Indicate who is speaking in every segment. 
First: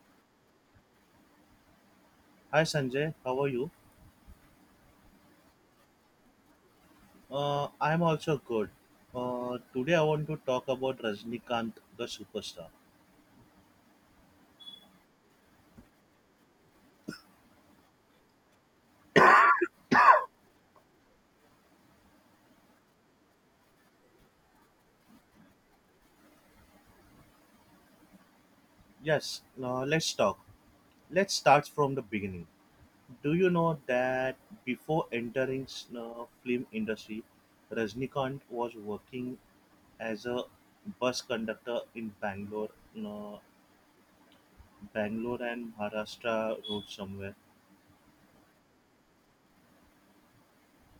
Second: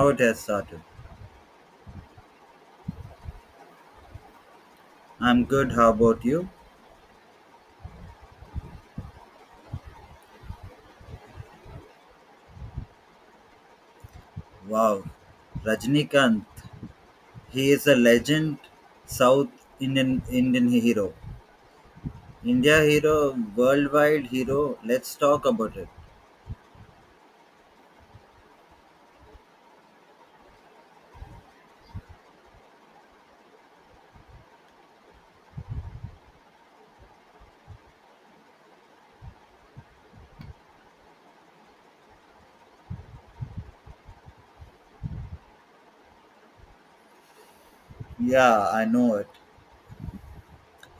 Speaker 1: How it has started.
Speaker 2: Hi Sanjay, how are you?
Speaker 1: I'm good. How about you?
Speaker 2: I'm also good. Today I want to talk about Rajnikant, the superstar.
Speaker 1: Wow, Rajnikant. He is a legend, South Indian Indian hero, India hero, worldwide hero. Let's talk about it.
Speaker 2: Yes, let's talk. Let's start from the beginning. Do you know that before entering film industry, Rajnikant was working as a bus conductor in Bangalore, uh, Bangalore and Maharashtra road somewhere.
Speaker 1: Yeah, I know it.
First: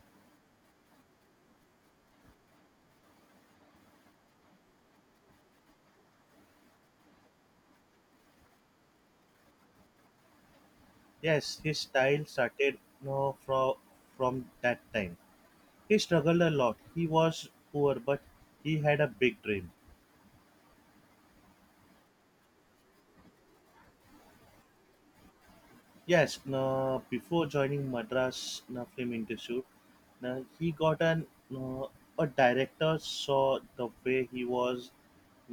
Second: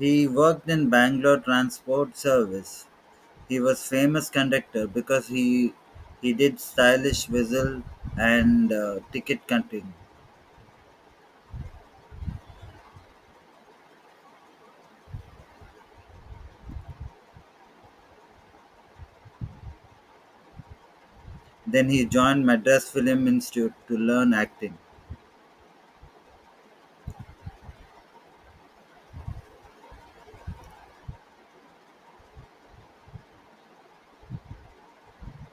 Speaker 1: He worked in Bangalore Transport Service. He was famous conductor because he did stylish whistle and ticket counting.
Speaker 2: Yes, his style started uh, from from that time. He struggled a lot. He was poor, but he had a big dream.
Speaker 1: Then he joined Madras Film Institute to learn acting.
Speaker 2: Yes, before joining Madras Film Institute, he got an uh, a director saw the way he was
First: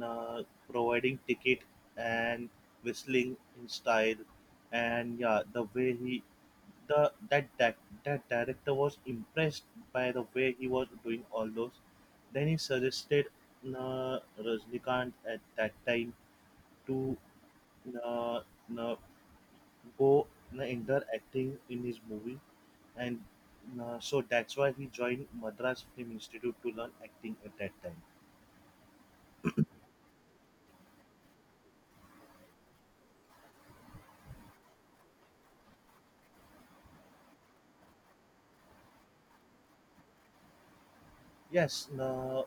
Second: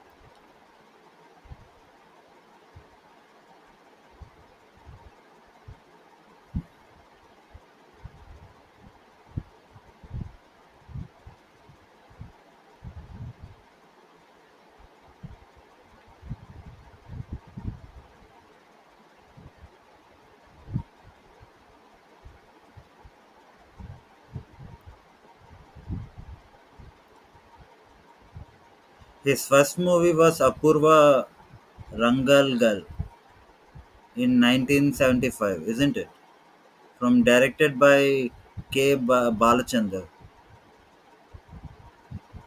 Speaker 2: uh, providing ticket and whistling in style, and yeah, the way he the that that that director was impressed by the way he was doing all those. Then he suggested uh, Rajnikant at that time to uh, uh, go enter acting in his movie and so that's why he joined Madras Film Institute to learn acting at that time.
Speaker 1: His first movie was Apurva Rangalgal in 1975, isn't it? From directed by K. Balachander.
Speaker 2: Yes,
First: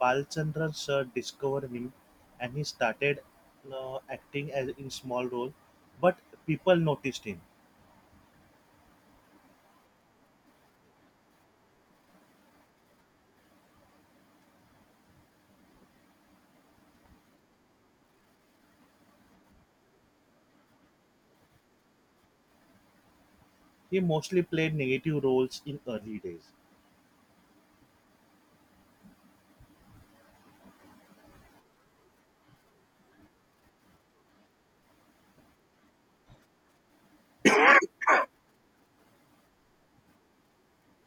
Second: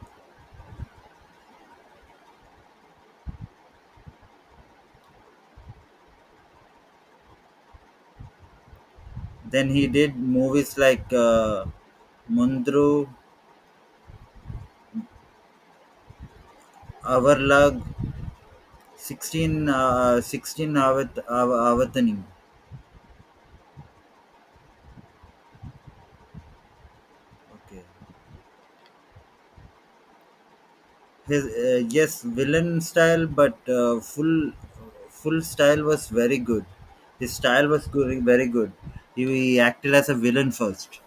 Speaker 2: Balchandran sir discovered him and he started acting as in small role but people noticed him.
Speaker 1: Then he did movies like Mundru, Avarlag, 16 Avataning.
Speaker 2: He mostly played negative roles in early days.
Speaker 1: Okay. Yes, villain style, but full full style was very good. His style was good, very good. He acted as a villain first,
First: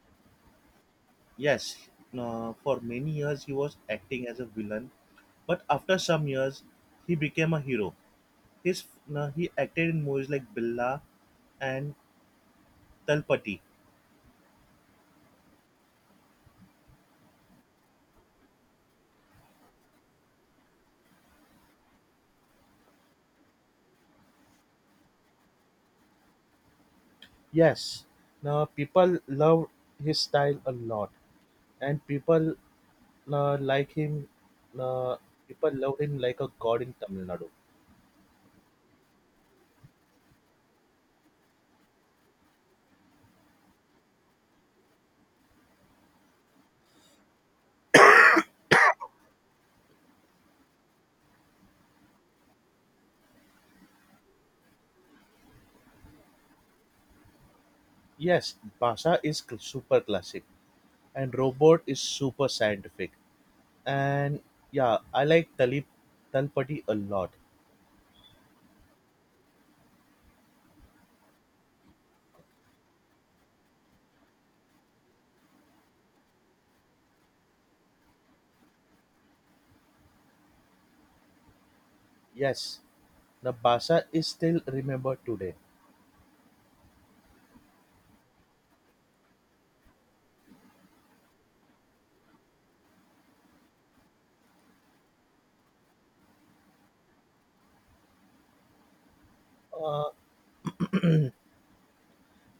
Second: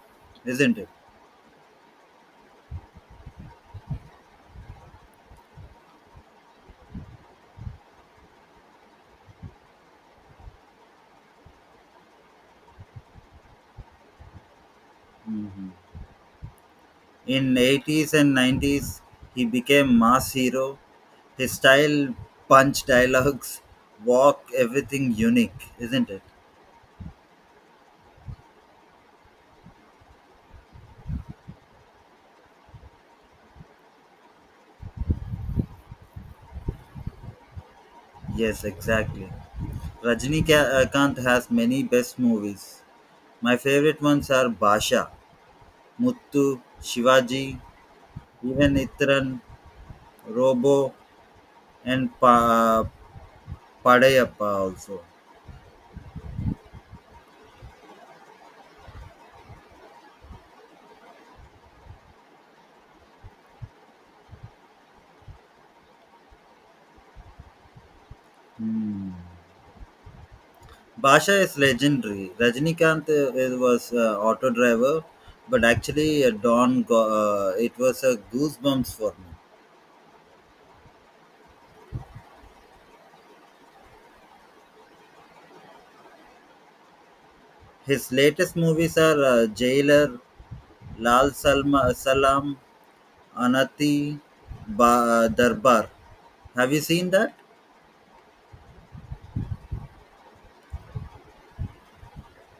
Speaker 1: isn't it?
Speaker 2: Yes, for many years he was acting as a villain, but after some years he became a hero. His now he acted in movies like Billa and Talpati.
Speaker 1: Mhm. In 80s and 90s, he became mass hero. His style, punch dialogues, walk, everything unique, isn't it?
Speaker 2: Yes, now people love his style a lot, and people like him. Uh, People love him like a god in Tamil Nadu.
Speaker 1: Yes, exactly. Rajnikant has many best movies. My favorite ones are Basha, Muttu, Shivaji, even Itran, Robo, and Padayappa also.
Speaker 2: Yes, Basa is super classic, and Robot is super scientific. And yeah, I like Talip Talpati a lot.
Speaker 1: Hmm. Basha is legendary. Rajinikanth it was auto driver, but actually it was a goosebumps for me.
Speaker 2: Yes, the Basa is still remembered today.
Speaker 1: His latest movies are Jailer, Lal Salma, Salam, Anati, Darbar. Have you seen that?
Speaker 2: Uh,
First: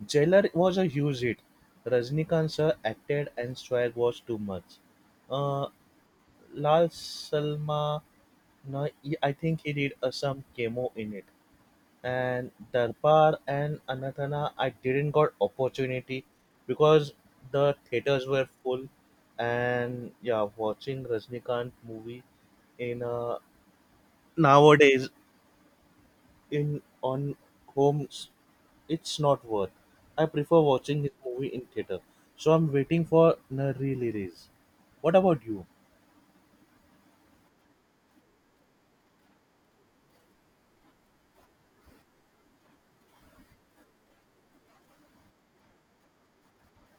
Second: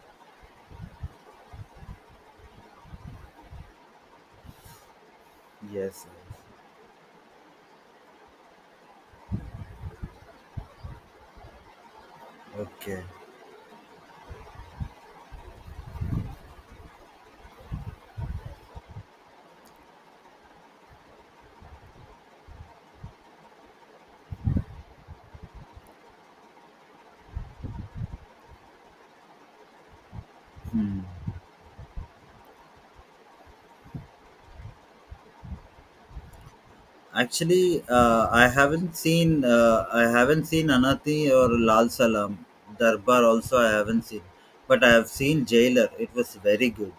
Speaker 2: Jailer was a huge hit. Rajnikant sir acted and swag was too much. Uh,
Speaker 1: Yes, yes.
Speaker 2: Lal Salma, no, I think he did some chemo in it. And
Speaker 1: Okay.
Speaker 2: Darbar and Anathana, I didn't got opportunity because the theaters were full. And yeah, watching Rajnikant movie in nowadays in on home it's not worth. I prefer
Speaker 1: Hmm.
Speaker 2: watching his movie in theater. So I'm waiting for a re-release. What about you?
Speaker 1: Actually, I haven't seen Anathi or Lal Salam. Darbar also I haven't seen, but I have seen Jailer. It was very good.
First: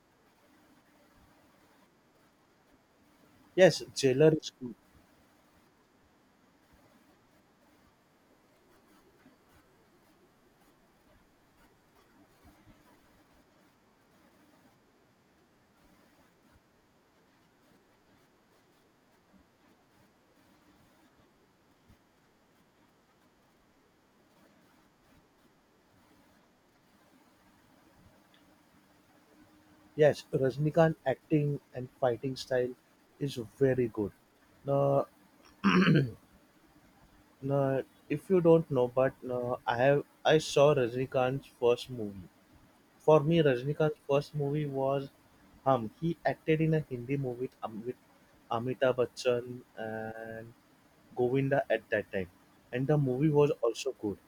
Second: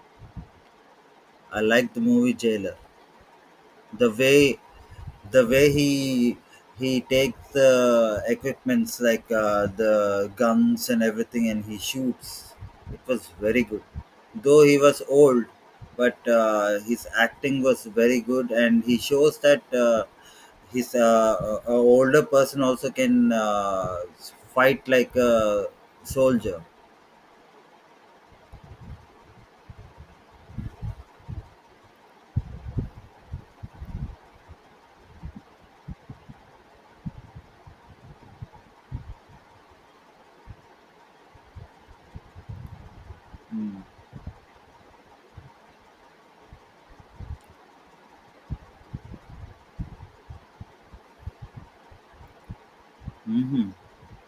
Speaker 1: I liked the movie Jailer,
Speaker 2: Yes,
Speaker 1: the
Speaker 2: Jailer is
Speaker 1: way
Speaker 2: good.
Speaker 1: the way he takes the equipments like the guns and everything, and he shoots. It was very good. Though he was old, but his acting was very good, and he shows that his a older person also can fight like a soldier.
Speaker 2: Yes, Rajnikant acting and fighting style is very good. Now, now, if you don't know, but no, I have I saw Rajnikant's first movie. For me, Rajnikant's first movie was Hum. He acted in a Hindi movie with, with Amitabh Bachchan and Govinda at that time, and the movie was
Speaker 1: Mm-hmm.
Speaker 2: also good.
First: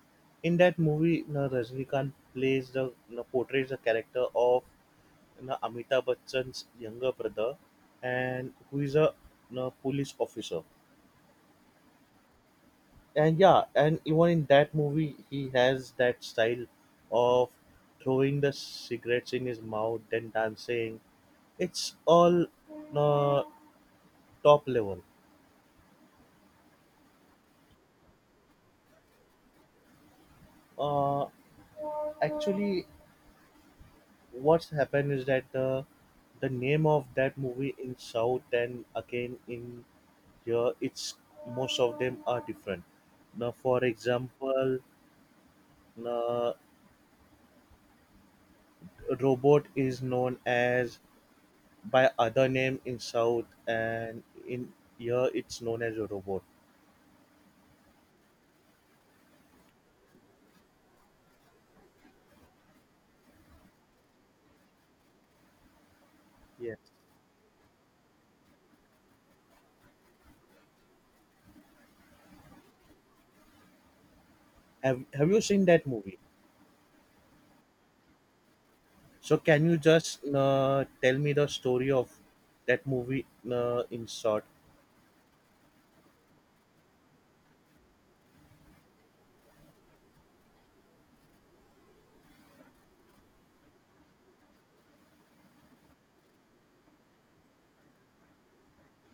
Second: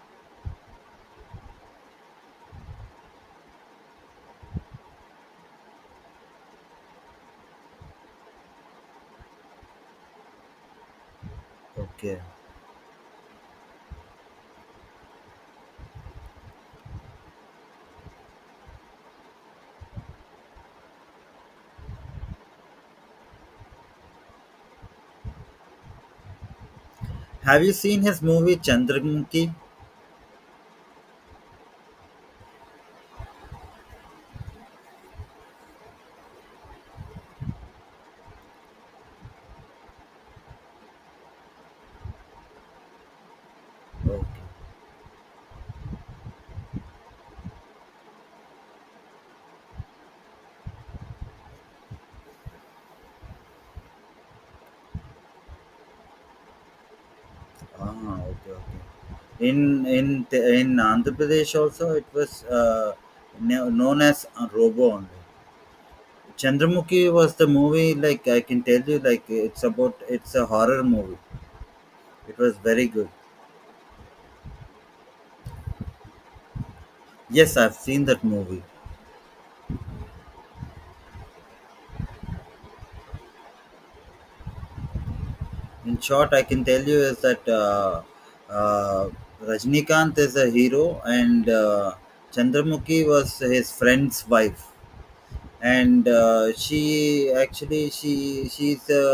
Speaker 2: In that movie, you know, Rajnikant plays the you portrays the character of you Amitabh Bachchan's younger brother, and who is a you police officer.
Speaker 1: Okay,
Speaker 2: And yeah, and even in that movie, he has that style of throwing the cigarettes in his mouth, then dancing. It's all uh, top level.
Speaker 1: have you seen his movie Chandramukhi?
Speaker 2: Uh, Actually, what's happened is that the name of that movie in south and again in here it's most of them are different now. For
Speaker 1: Okay.
Speaker 2: example, uh, robot is known as by other name in south and in here it's known as a robot.
Speaker 1: Okay. In Andhra Pradesh also it was known as a Robo only.
Speaker 2: Yes.
Speaker 1: Chandramukhi was the movie, like I can tell you, like it's about, it's a horror movie. It was very good.
Speaker 2: Have you seen that movie?
Speaker 1: Yes, I've seen that movie.
Speaker 2: So can you just tell me the story of that movie in short?
Speaker 1: In short, I can tell you is that uh, Rajnikant is a hero, and Chandramukhi was his friend's wife. And she actually, she's a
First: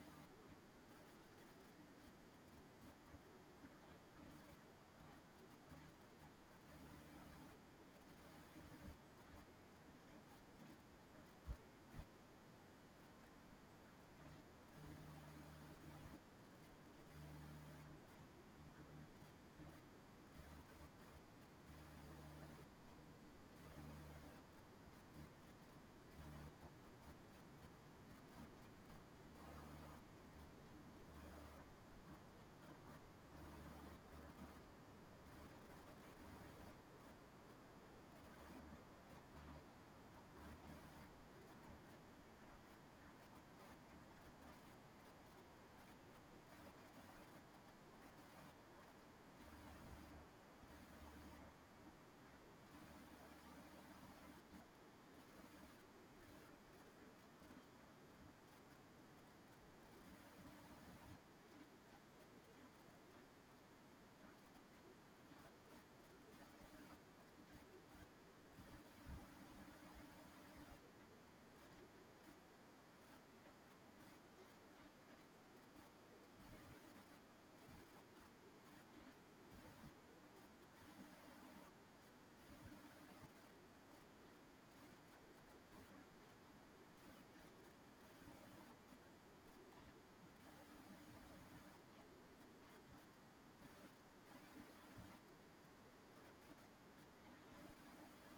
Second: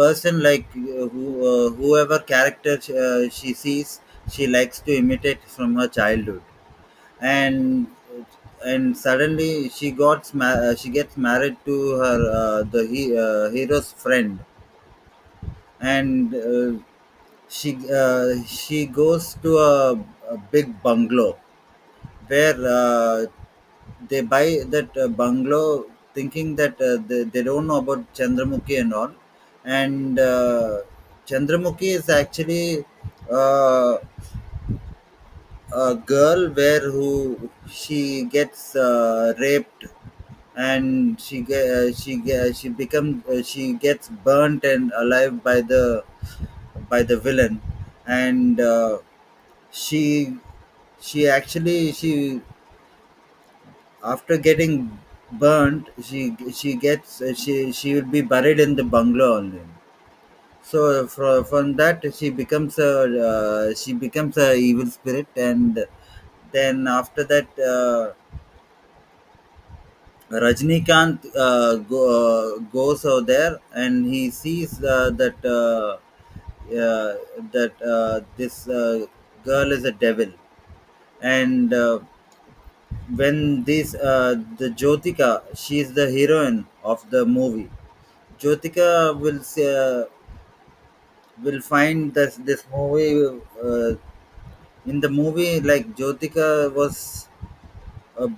Speaker 1: person like who whoever character she sees, she likes to imitate from her childhood. and and suddenly she gets married to her hero's friend. And she goes to a big bungalow where they buy that bungalow, thinking that they don't know about Chandramukhi and all. And Chandramukhi is actually uh, a girl where, who, she gets raped, and she ge- she ge- she becomes she gets burnt and alive by the villain. And she she actually she after getting burnt, she gets she will be buried in the bungalow only. So from that she becomes a evil spirit. And then after that Rajnikant goes over there, and he sees that uh, that this girl is a devil. And when this the Jyotika, she is the heroine of the movie. Jyotika will say, will find this this movie in the movie, like, Jyotika was a,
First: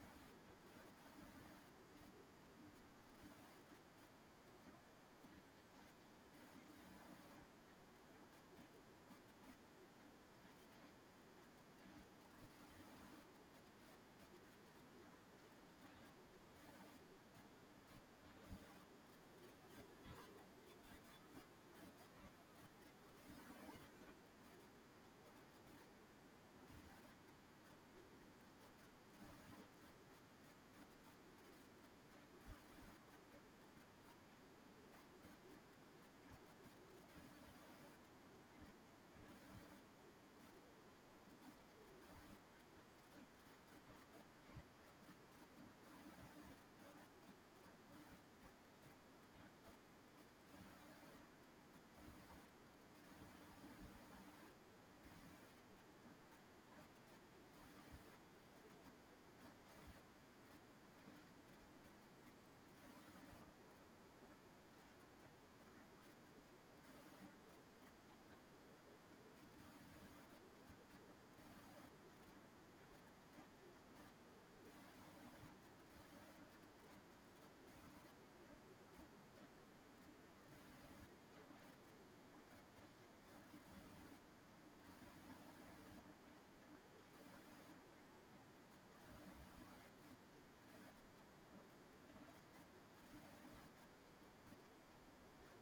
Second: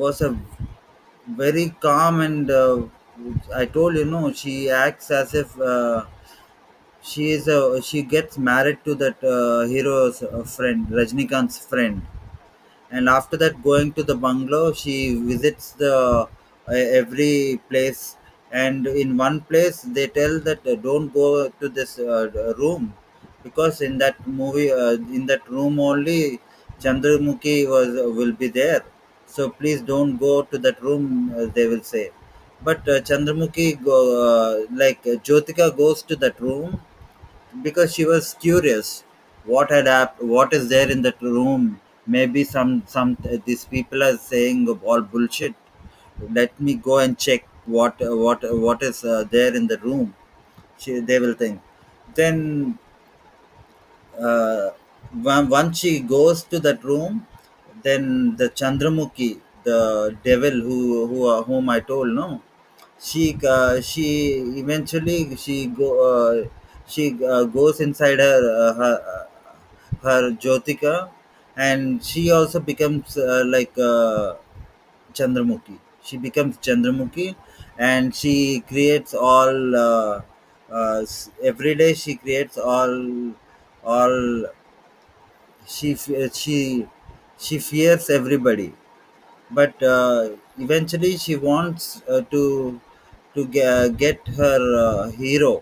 Speaker 1: a very calm and I told you, no, she acts as if she gets married to that hero's friend, Rajnikant's friend. And after that, going to the bungalow, she visits the every place. And in one place they tell that don't go to this room, because in that movie in that room only Chandramukhi was will be there, so please don't go to that room, they will say. But chandramukhi go, like Jyotika goes to that room because she was curious what what is there in that room. Maybe some these people are saying all bullshit. Let me go and check what what is there in the room, she, they will think. Then uh, once she goes to that room, then the Chandramukhi, the devil who whom I told, no, she she eventually she go she goes inside her, her Jyotika, and she also becomes Chandramukhi. She becomes Chandramukhi, and she creates all. Every day she creates all. she fe- she she fears everybody. But eventually she wants to get her hero,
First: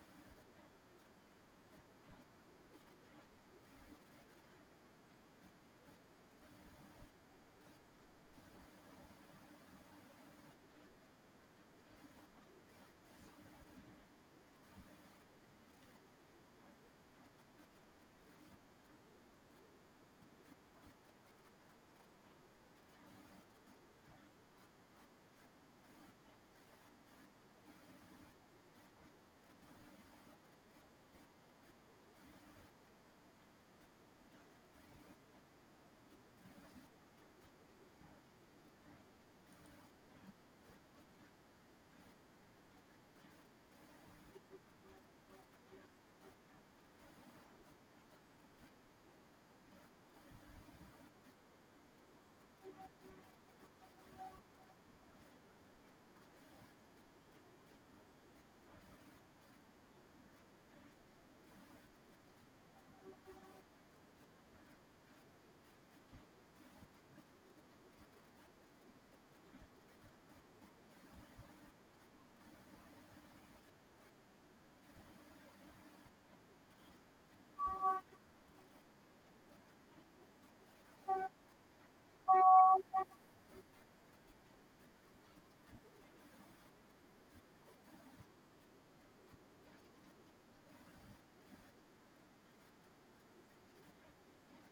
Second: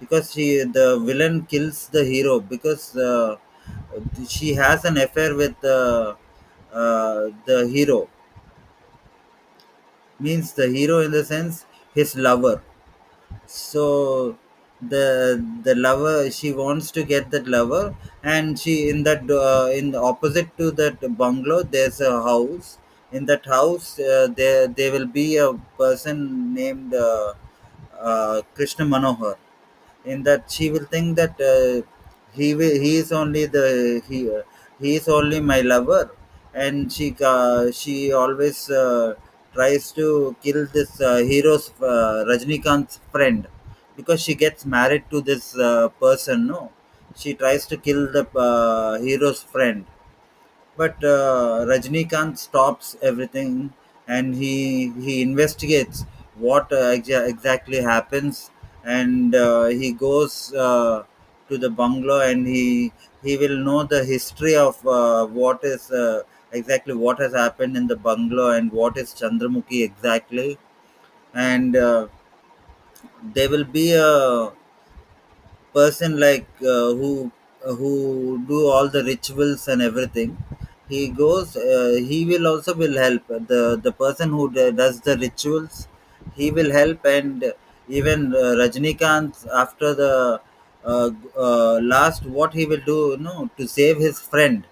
Speaker 1: because she, the villain kills the hero because she has an affair with the hero, means the hero in the sense his lover. So the lover, she wants to get that lover. And she, in that in the opposite to that bungalow, there's a house. In that house there will be a person named Krishna Manohar. In that she will think that he is only the he is only my lover. And she always tries to kill this hero's, Rajnikant's friend, because she gets married to this person, no, she tries to kill the hero's friend. But Rajnikant stops everything, and he investigates what exactly happens. And he goes to the bungalow, and he will know the history of what is exactly what has happened in the bungalow, and what is Chandramukhi exactly. And there will be a person like who do all the rituals and everything. He goes, he will also will help the person who does the rituals. He will help. And even Rajnikant, after the uh, last, what he will do, you know, to save his friend,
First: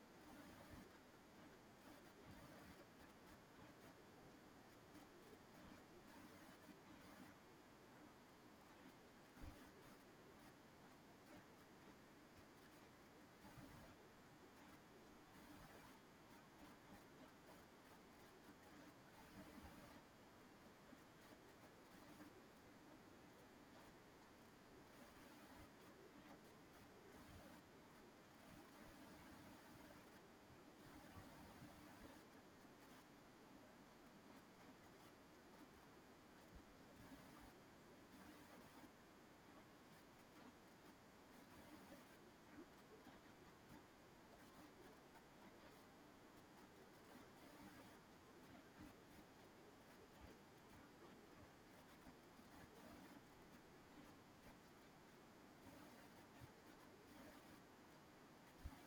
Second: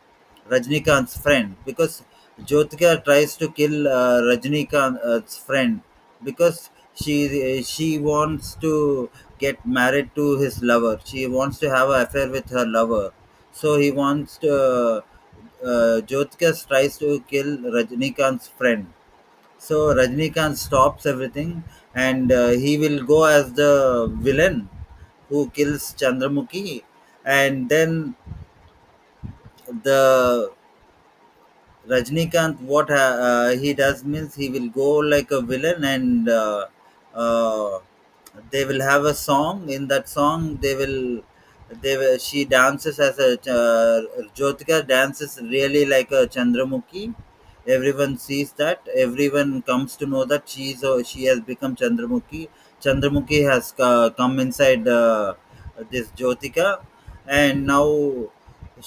Speaker 1: Rajnikant's friend, because Jyotika tries to kill Rajnikant's friend, because she wants to get married to his lover, she wants to have an affair with her lover. So he wants to Jyotika tries to kill Rajnikant's friend. So Rajnikant stops everything, and he will go as the villain who kills Chandramukhi. And then the Rajnikant, he does, means he will go like a villain. And uh, they will have a song. In that song, she dances as a Jyotika dances really like a Chandramukhi. Everyone sees that. Everyone comes to know that she has become Chandramukhi. Chandramukhi has come inside this Jyotika. And now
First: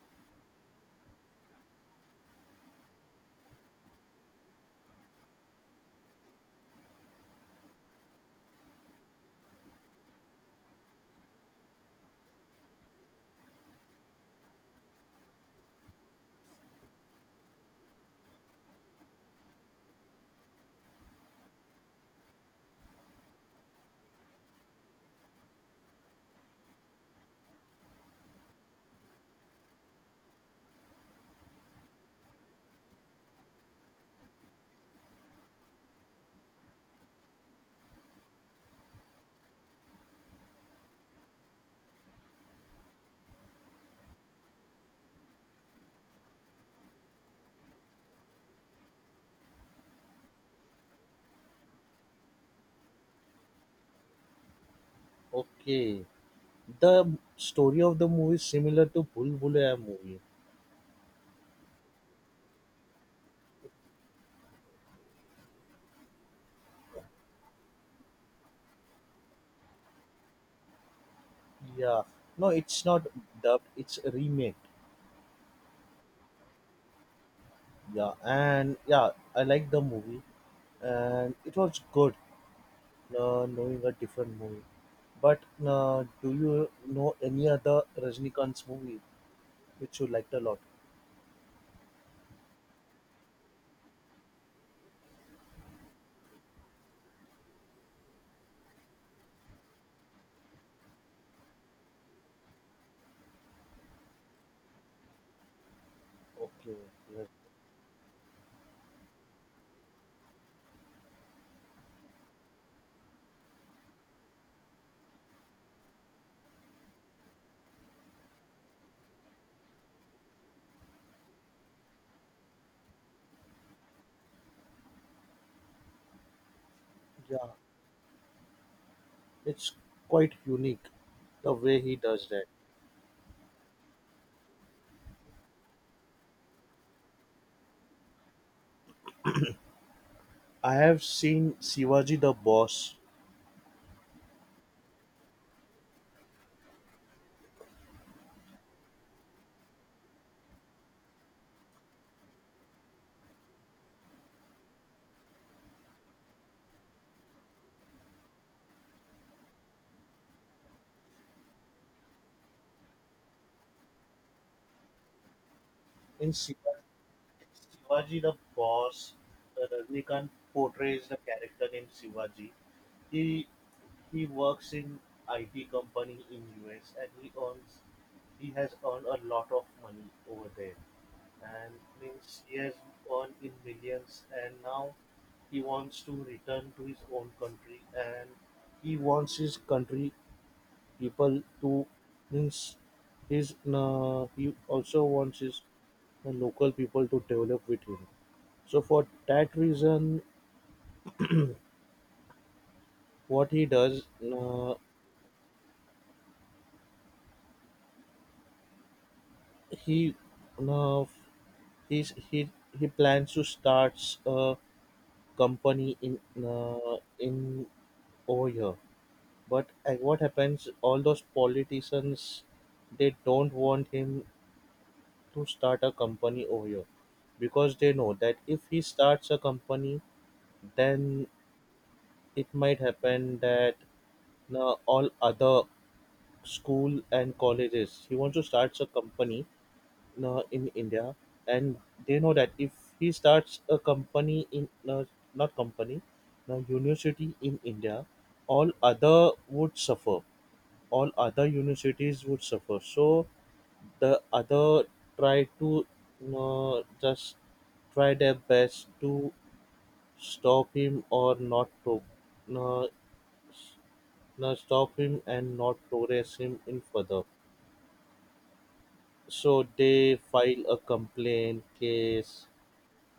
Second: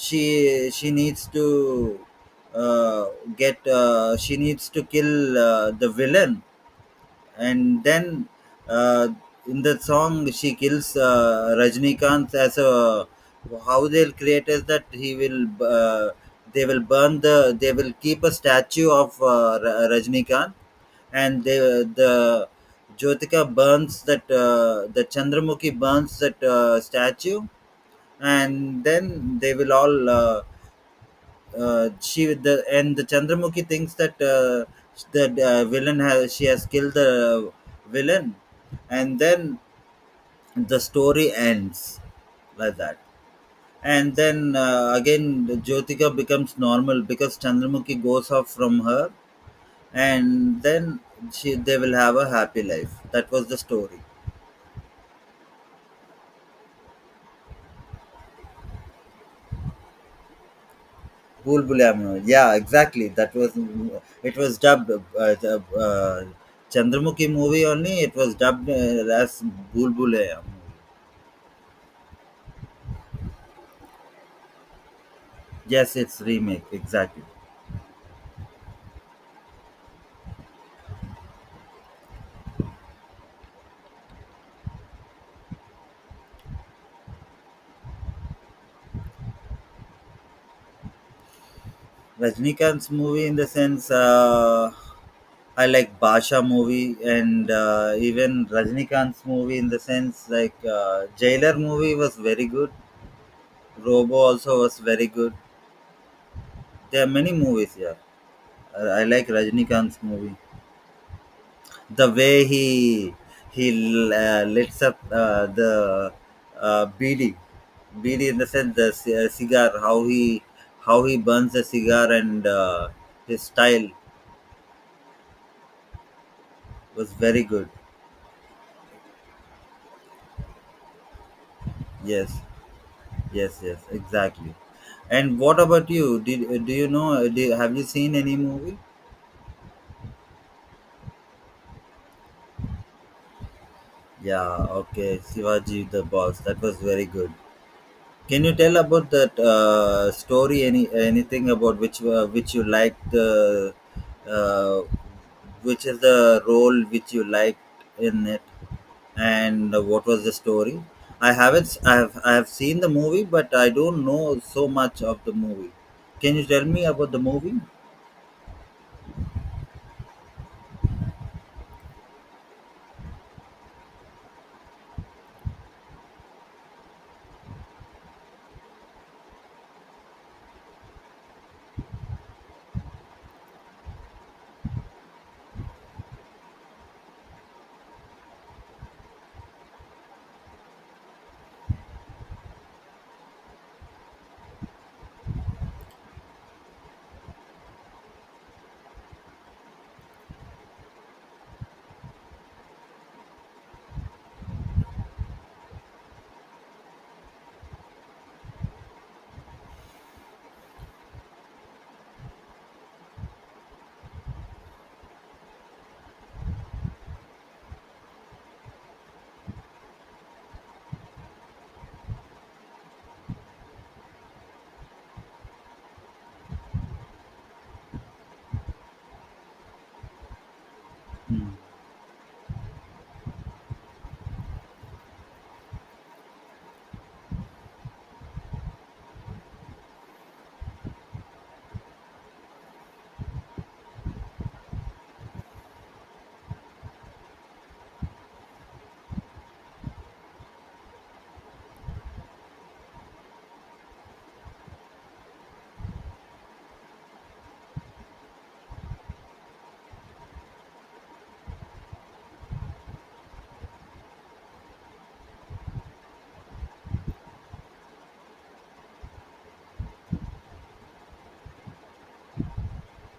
Speaker 1: she needs to uh, get she needs to kill the villain. And then uh, in the song, she kills Rajnikant. As a, how they'll create is that he will they will burn the they will keep a statue of Rajnikant, and they, the Jyotika burns that, the Chandramukhi burns that statue. And then they will all she with the and the Chandramukhi thinks that the villain has she has killed the villain. And then the story ends like that. And then again, Jyotika becomes normal, because Chandramukhi goes off from her. And then she they will have a happy life. That was the story.
Speaker 2: Okay. The story of the movie is similar to Bhul Bhulaiya movie.
Speaker 1: Bhul Bhulaiyaa. Yeah, exactly. That was It was dubbed, the, uh, Chandramukhi movie only. It was dubbed as Bhul Bhulaiyaa.
Speaker 2: Yeah. No, it's not dubbed, it's remade.
Speaker 1: Yes, it's remake exactly.
Speaker 2: Yeah. And yeah, I like the movie and it was good knowing a different movie. But do you know any other Rajnikant's movie which you liked a lot?
Speaker 1: Rajnikant's movie in the sense, I like Basha movie. And even Rajnikant's movie in the sense, like, Jailer movie was very good. Robo also was very good.
Speaker 2: Okay.
Speaker 1: There are
Speaker 2: Yeah.
Speaker 1: many movies here. I like Rajnikant's movie, the way he lights up the BD, BD in the sense the cigar, how he burns a cigar. And his style was
Speaker 2: Yeah,
Speaker 1: very good.
Speaker 2: it's quite unique the way he does
Speaker 1: Yes,
Speaker 2: that.
Speaker 1: yes, yes, exactly. And what about you? Did do you know? Do, Have you seen any movie?
Speaker 2: I have seen Shivaji the Boss.
Speaker 1: Yeah, okay, Shivaji the Boss. That was very good. Can you tell about that story? Any anything about which you liked? The uh, which is the role which you liked in it, and what was the story? I haven't. S- I have. I have seen the movie, but I don't know so much of the movie.
Speaker 2: In
Speaker 1: Can you tell me about the movie?
Speaker 2: Shivaji the Boss, Rajnikant portrays the character named Shivaji. He he works in IT company in US and he has earned a lot of money over there and means he has earned in millions, and now he wants to return to his own country and he wants his country people to means his he also wants his local people to develop with him. So for that reason, what he does, he uh, he's, he plans to start a company in uh, in over here. But what happens? All those politicians, they don't want him to start a company over here because they know that if he starts a company, then it might happen that all other school and colleges, he wants to start a company in India, and they know that if he starts a company in not company, a university in India, all other would suffer. All other universities would suffer. So the other try to just try their best to stop him or not to uh, s- stop him and not progress him in further. So they file a complaint case.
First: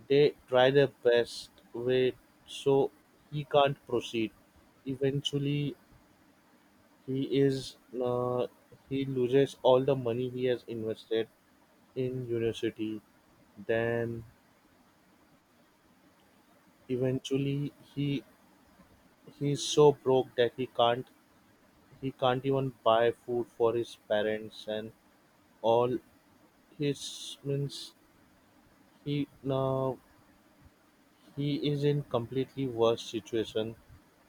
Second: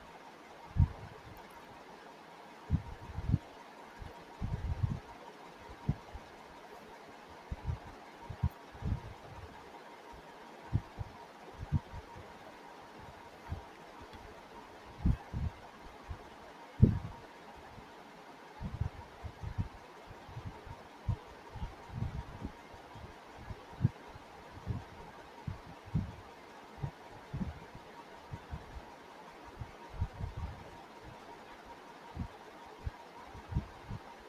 Speaker 2: They try their best with, so he can't proceed. Eventually, he is uh, he loses all the money he has invested in university. Then eventually he's so broke that he can't even buy food for his parents and all. His means he now he is in completely worst situation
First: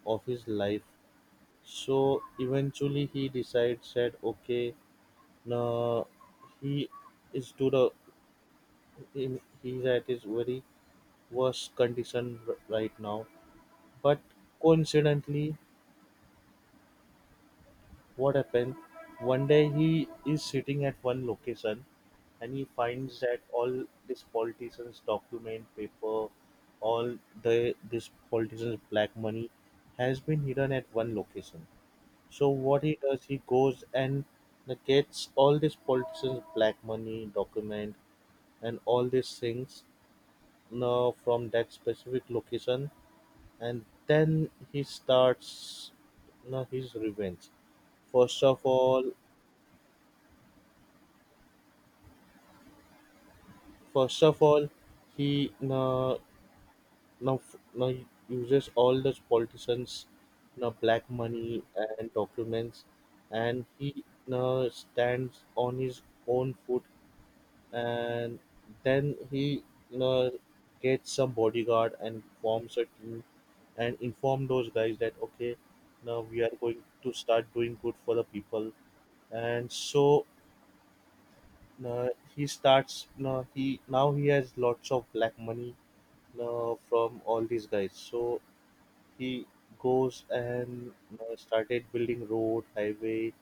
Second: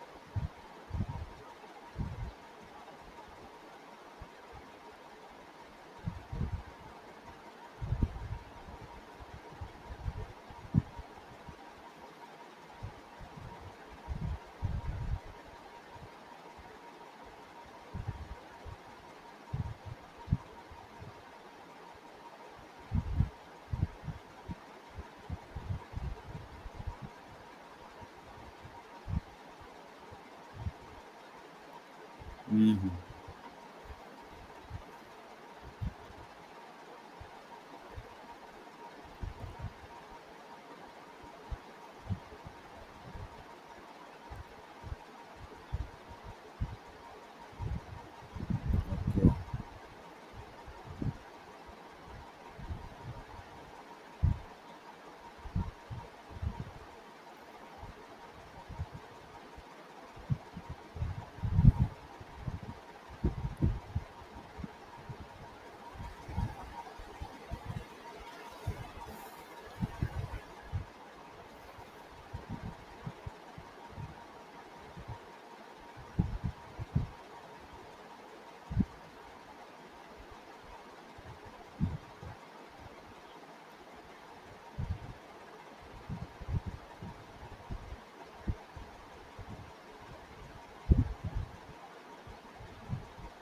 Speaker 2: of his life. So eventually he decides, said, okay, no, he is to the in, he's at his very worst condition right now. But coincidentally, what happened? One day he is sitting at one location and he finds that all these politicians' document, paper, all the this politicians' black money has been hidden at one location. So what
Speaker 1: Mm-hmm.
Speaker 2: he does, he goes and gets all these politicians' black money document and all these things now from that specific location, and then he starts now his revenge. First of all, first of all, he now now, now uses all those politicians' now black money and documents, and he now stands on his own foot and then he, you know, gets some bodyguard and forms a team and inform those guys that okay, now we are going to start doing good for the people. And so uh, he starts, you know, he now he has lots of black money, you, from all these guys. So he goes and started building road, highway,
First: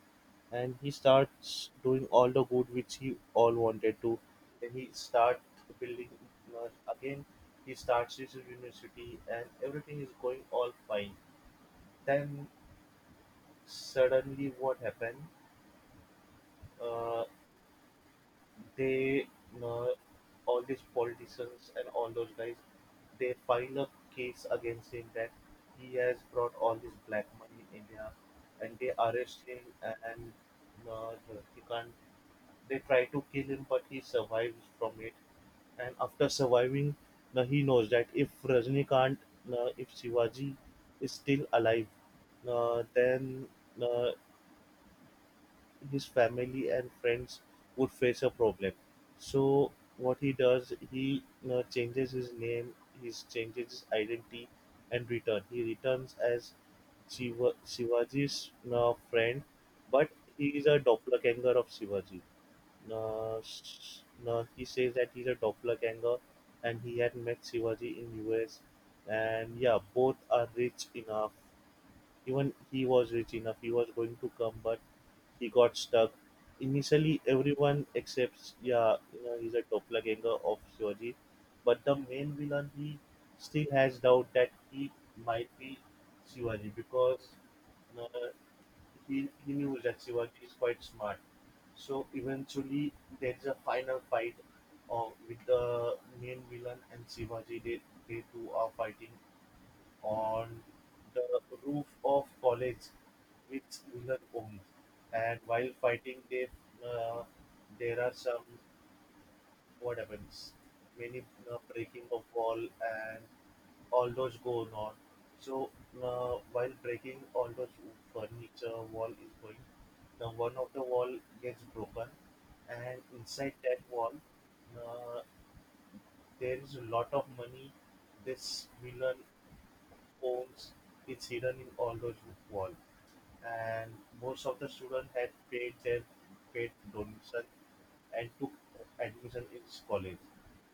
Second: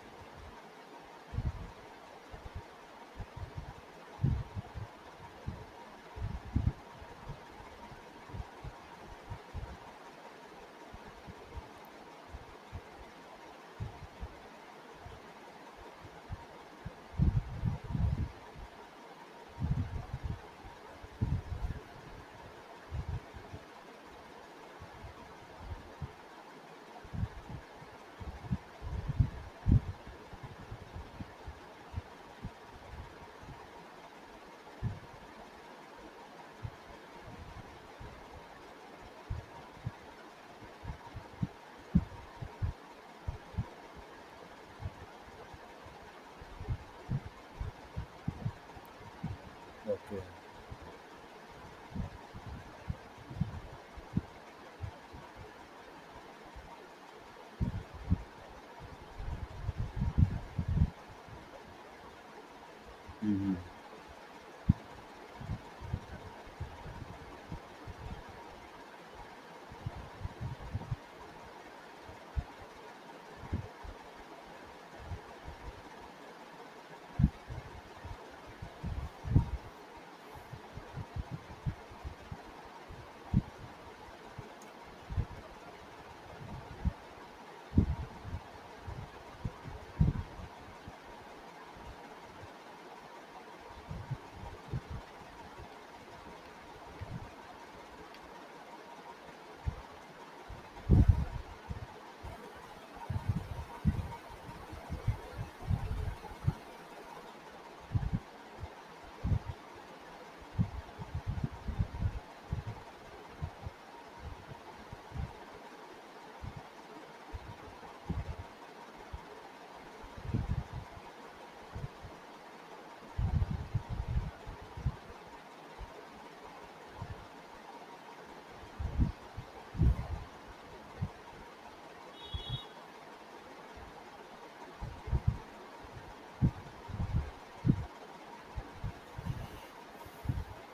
Speaker 2: and he starts doing all the good which he all wanted to. Then he start building again. He starts his university, and everything is going all fine. Then suddenly, what happened? Uh, they uh, all these politicians and all those guys, they file a case against him that he has brought all this black money in India, and they arrest him and uh, he can't they try to kill him but he survives from it. And after surviving, now he knows that if Rajnikant if Shivaji is still alive, then uh, his family and friends would face a problem. So
Speaker 1: Okay.
Speaker 2: what
Speaker 1: Okay.
Speaker 2: he does, he changes his name, he changes his identity, and return. He returns as Shivaji's friend, but he is a doppelganger of Shivaji. Uh,
Speaker 1: Mm-hmm.
Speaker 2: s- he says that he's a doppelganger, and he had met Shivaji in US, and yeah, both are rich enough, even he was rich enough, he was going to come, but he got stuck. Initially, everyone accepts, yeah, you know, he's a doppelganger of Shivaji, but the main villain, he still has doubt that he might be Shivaji because you know, he knew that Shivaji is quite smart. So eventually, there's a final fight with the main villain and Shivaji. They two are fighting on the roof of college, which villain owns? And while fighting, uh, there are some, what happens, many breaking of wall and all those going on. So while breaking all those furniture, wall is going, the one of the wall gets broken, and inside that wall, uh, there is a lot of money. This villain poems is hidden in all those walls, and most of the students had paid their paid donation and took admission in college.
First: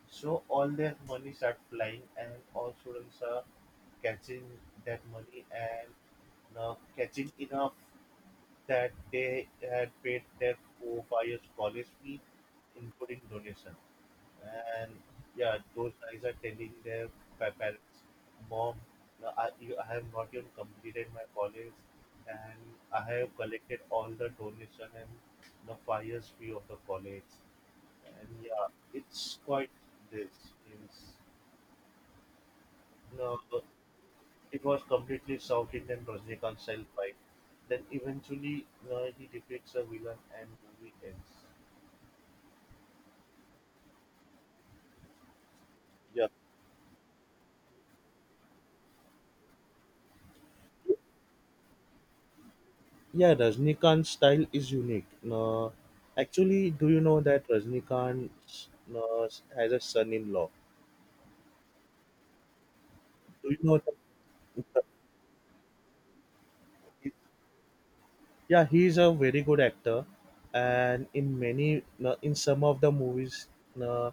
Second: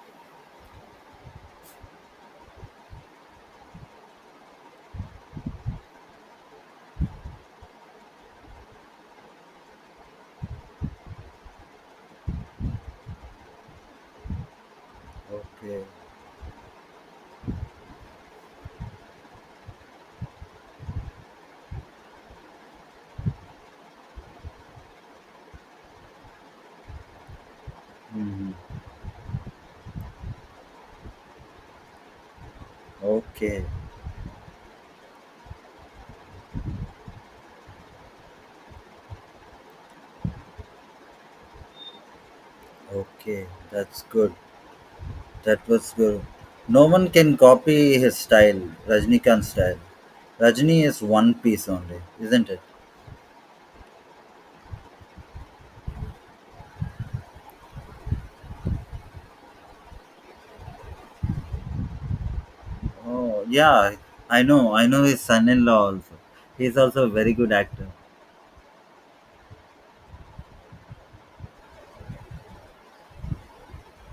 Speaker 2: So all their money start flying, and all students are catching that money and catching enough that they had paid their for buyers college fee, including donation. And yeah,
Speaker 1: Okay.
Speaker 2: those guys are telling their parents, Mom, no, I have not even completed my college and I have collected all the donation and the 5 years fee of the college. And yeah,
Speaker 1: Mm-hmm.
Speaker 2: it's quite this. It's, no,
Speaker 1: Okay.
Speaker 2: it was completely South Indian was reconciled by. Then eventually, he depicts a villain and movie ends.
Speaker 1: Okay, that's good. That was good.
Speaker 2: Yeah.
Speaker 1: No one can copy his style, Rajnikant's style. Rajni is one piece only, isn't it?
Speaker 2: Yeah, Rajnikant's style is unique. Actually, do you know that Rajnikant uh, has a son-in-law?
Speaker 1: Oh,
Speaker 2: Do you know
Speaker 1: yeah, I know.
Speaker 2: that?
Speaker 1: I know his son in law also. He's also a very good actor.
Speaker 2: Yeah, he is a very good actor, and in many, in some of the movies, uh,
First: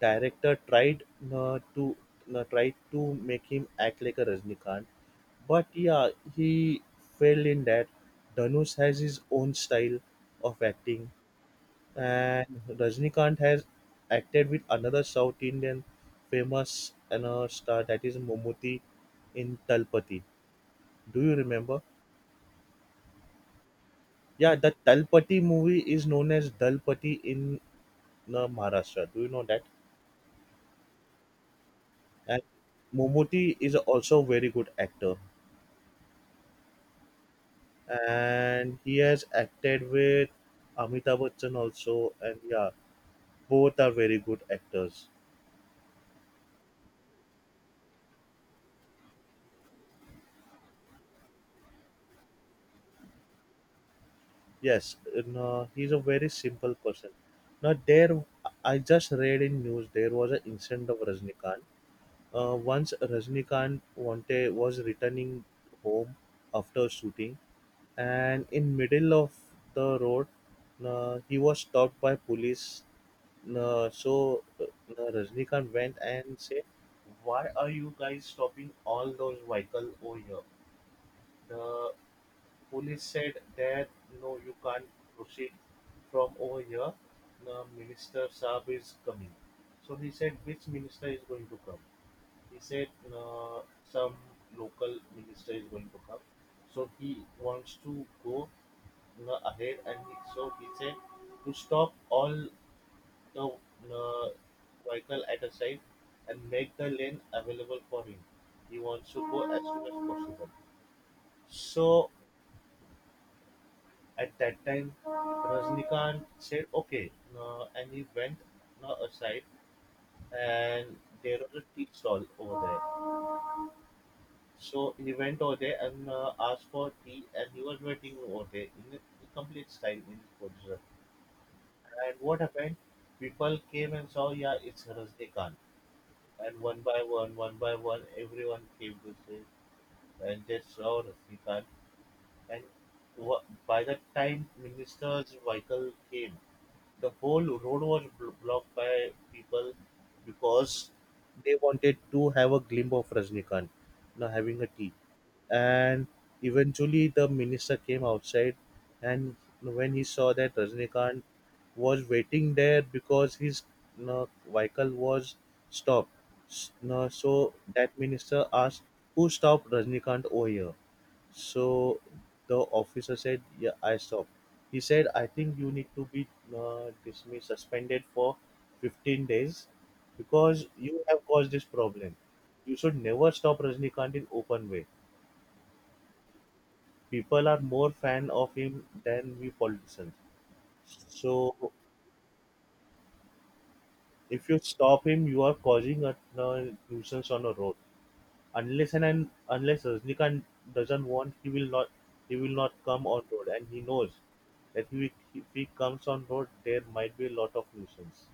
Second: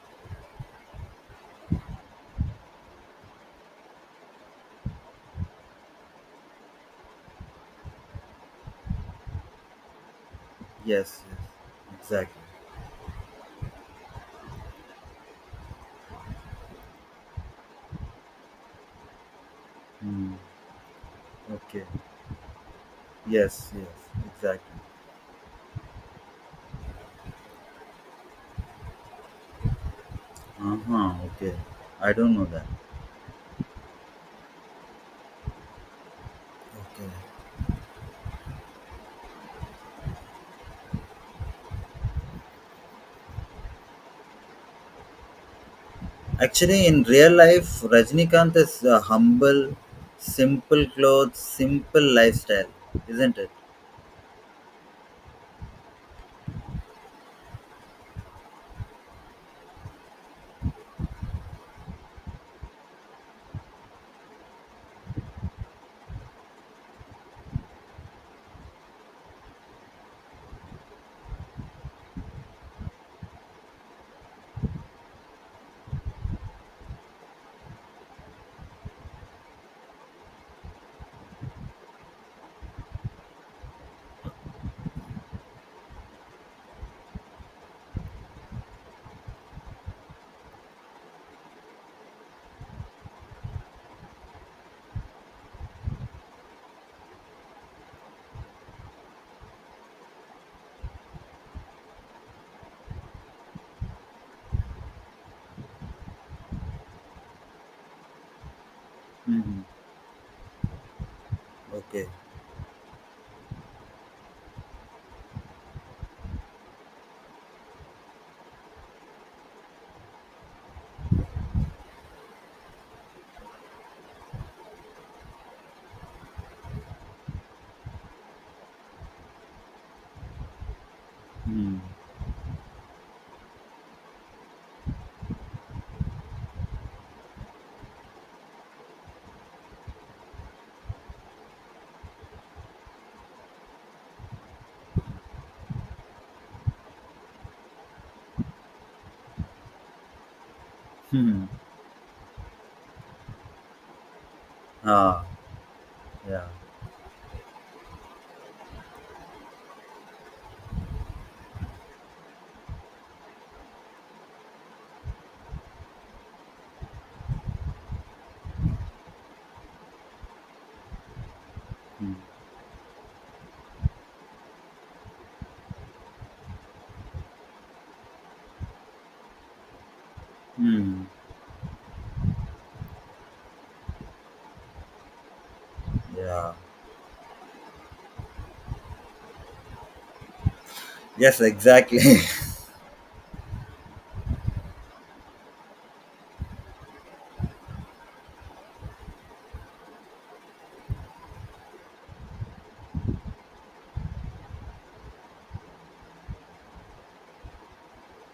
Speaker 2: director tried to tried to make him act like a Rajnikant. But yeah, he failed in that. Dhanush has his own style of acting,
Speaker 1: Yes, yes, exactly.
Speaker 2: and Rajnikant has acted with another South Indian famous and star, that is Momoty, in Talpati.
Speaker 1: Hmm.
Speaker 2: Do you remember?
Speaker 1: Okay. Yes, yes,
Speaker 2: Yeah, the
Speaker 1: exactly.
Speaker 2: Talpati movie is known as Dalpati in Maharashtra. Do you know that?
Speaker 1: Uh huh. Okay. I don't
Speaker 2: And
Speaker 1: know that.
Speaker 2: Momoty is also a very good actor,
Speaker 1: Okay.
Speaker 2: and he has acted with Amitabh Bachchan also, and yeah both are very good actors.
Speaker 1: Actually, in real life, Rajnikant is humble, simple clothes, simple lifestyle, isn't it?
Speaker 2: Yes, and, he's a very simple person. Now there, I just read in news there was an incident of Rajnikant. Once Rajnikant wanted was returning home after shooting, and in middle of the road, he was stopped by police. Uh, so uh, Rajnikant went and said, "Why are you guys stopping all those vehicle over here?" The Police said that no you can't proceed from over here. The minister Saab is coming. So he said which minister is going to come? He said uh, some local minister is going to come. So he wants to go ahead and he said to stop all the vehicle at a side and make the lane available for him. He wants to go as
Speaker 1: Hmm.
Speaker 2: soon as possible.
Speaker 1: Okay.
Speaker 2: So at that time, Rajnikant said okay and he went aside and there was a tea stall over there. So he went over there and asked for tea and he was waiting over there in a complete style in his position.
Speaker 1: Hmm.
Speaker 2: And what happened? People came and saw, yeah, it's Rajnikant. And one by one, everyone came to see and they saw Rajnikant. And wha- by the time minister's vehicle came, the whole road was blocked by people because
Speaker 1: Hmm. Hmm.
Speaker 2: they wanted to have a glimpse of Rajnikant, you know, having a tea.
Speaker 1: Ah,
Speaker 2: And
Speaker 1: yeah,
Speaker 2: eventually, the minister came outside, and when he saw that Rajnikant was waiting there because his you know, vehicle was stopped, you know, so that minister asked, "Who stopped Rajnikant over here?" So
Speaker 1: hmm,
Speaker 2: the officer said, "Yeah, I stopped." He said, I think you need to be dismissed, suspended for 15 days because
Speaker 1: hmm,
Speaker 2: you have caused this problem. You should never stop Rajnikant in open way.
Speaker 1: yeah.
Speaker 2: People are more fan of him than we politicians.
Speaker 1: Yes,
Speaker 2: So
Speaker 1: exactly.
Speaker 2: if you stop him, you are causing a nuisance on the road. Unless and unless Rajnikant doesn't want, he will not come on road, and he knows that if he comes on road, there might be a lot of nuisance.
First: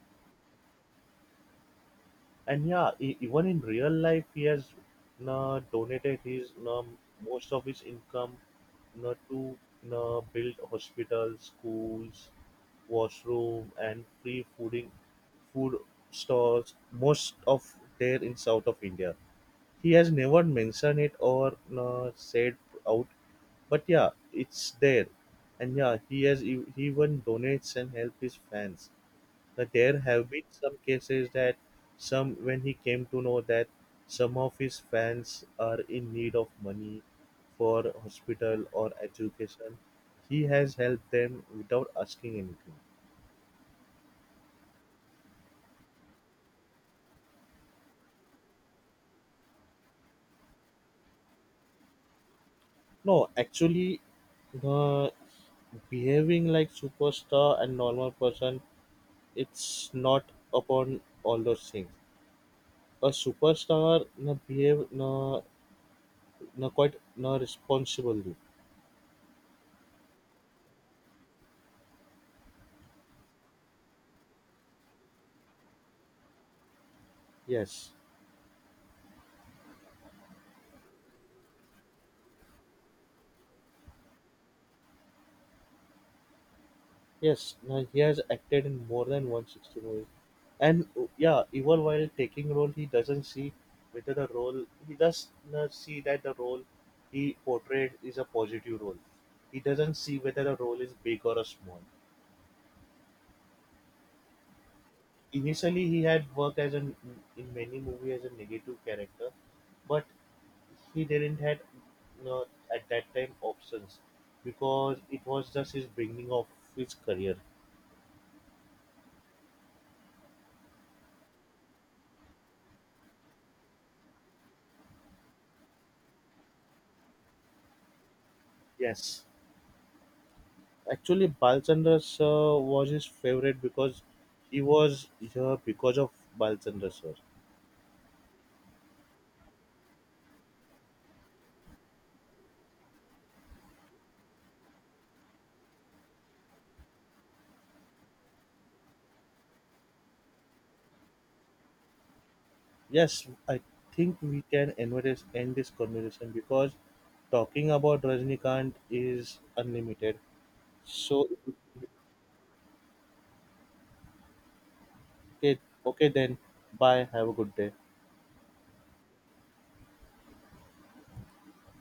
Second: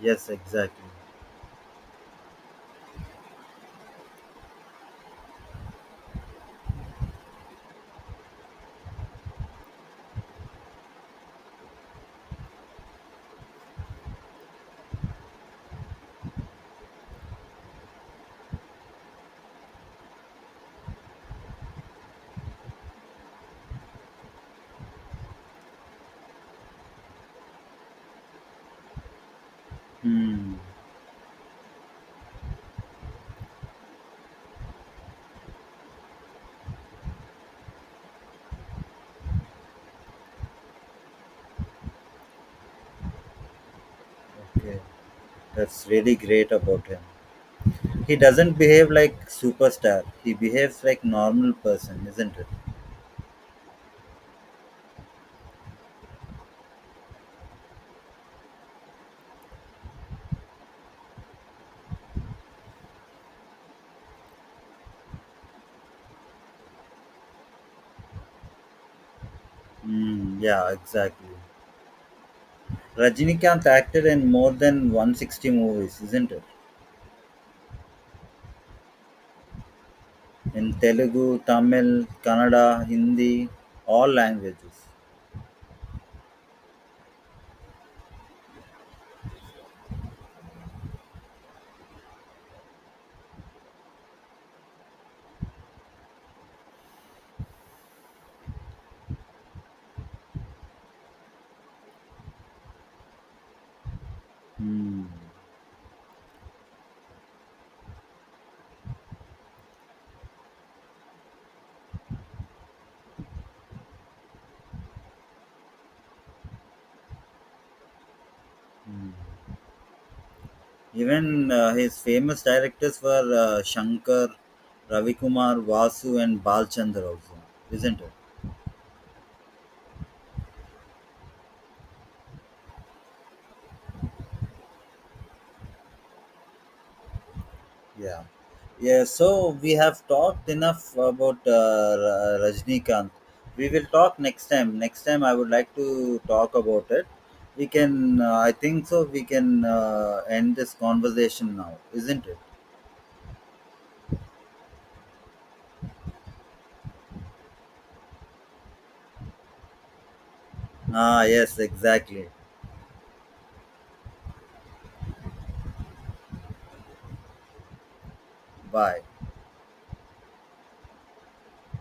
Speaker 1: Yes, exactly.
Speaker 2: And yeah, even in real life he has donated his most of his income to build hospitals schools washroom and free fooding food stores most of there in south of india he has never mentioned it or said out but yeah it's there. And yeah he has he even donates and help his fans but there have been
Speaker 1: Hmm.
Speaker 2: some cases that some when he came to know that some of his fans are in need of money for hospital or education, he has helped them without asking anything.
Speaker 1: Okay, that's really great about him. He doesn't behave like superstar. He behaves like normal person, isn't it?
Speaker 2: No, actually the behaving like superstar and normal person it's not upon all those things. A superstar na behave na na quite na responsibly.
Speaker 1: Hmm. Yeah, exactly. Rajinikanth acted in more than 160 movies, isn't it?
Speaker 2: Yes.
Speaker 1: In Telugu, Tamil, Kannada, Hindi, all languages.
Speaker 2: Yes, he has acted in more than 160 movies. And yeah, even while taking role, he does not see that the role he portrayed is a positive role. He doesn't see whether the role is big or a small.
Speaker 1: Hmm.
Speaker 2: Initially, he had worked as an, in many movies as a negative character, but he didn't had you know, at that time options because it was just his beginning of his career.
Speaker 1: Hmm. Even his famous directors were Shankar, Ravi Kumar, Vasu, and Balchander also, isn't it?
Speaker 2: Yes. Actually, Balchandras was his favorite because he was here because of Balchandras. Sir.
Speaker 1: Yeah. Yeah, so we have talked enough about Rajnikant. We will talk next time. Next time, I would like to talk about it. We can, I think so, we can end this conversation now, isn't it?
Speaker 2: Yes, I think we can end this conversation because talking about Rajnikant is unlimited.
Speaker 1: Ah,
Speaker 2: So,
Speaker 1: yes, exactly.
Speaker 2: okay, okay then. Bye. Have a good day.
Speaker 1: Bye.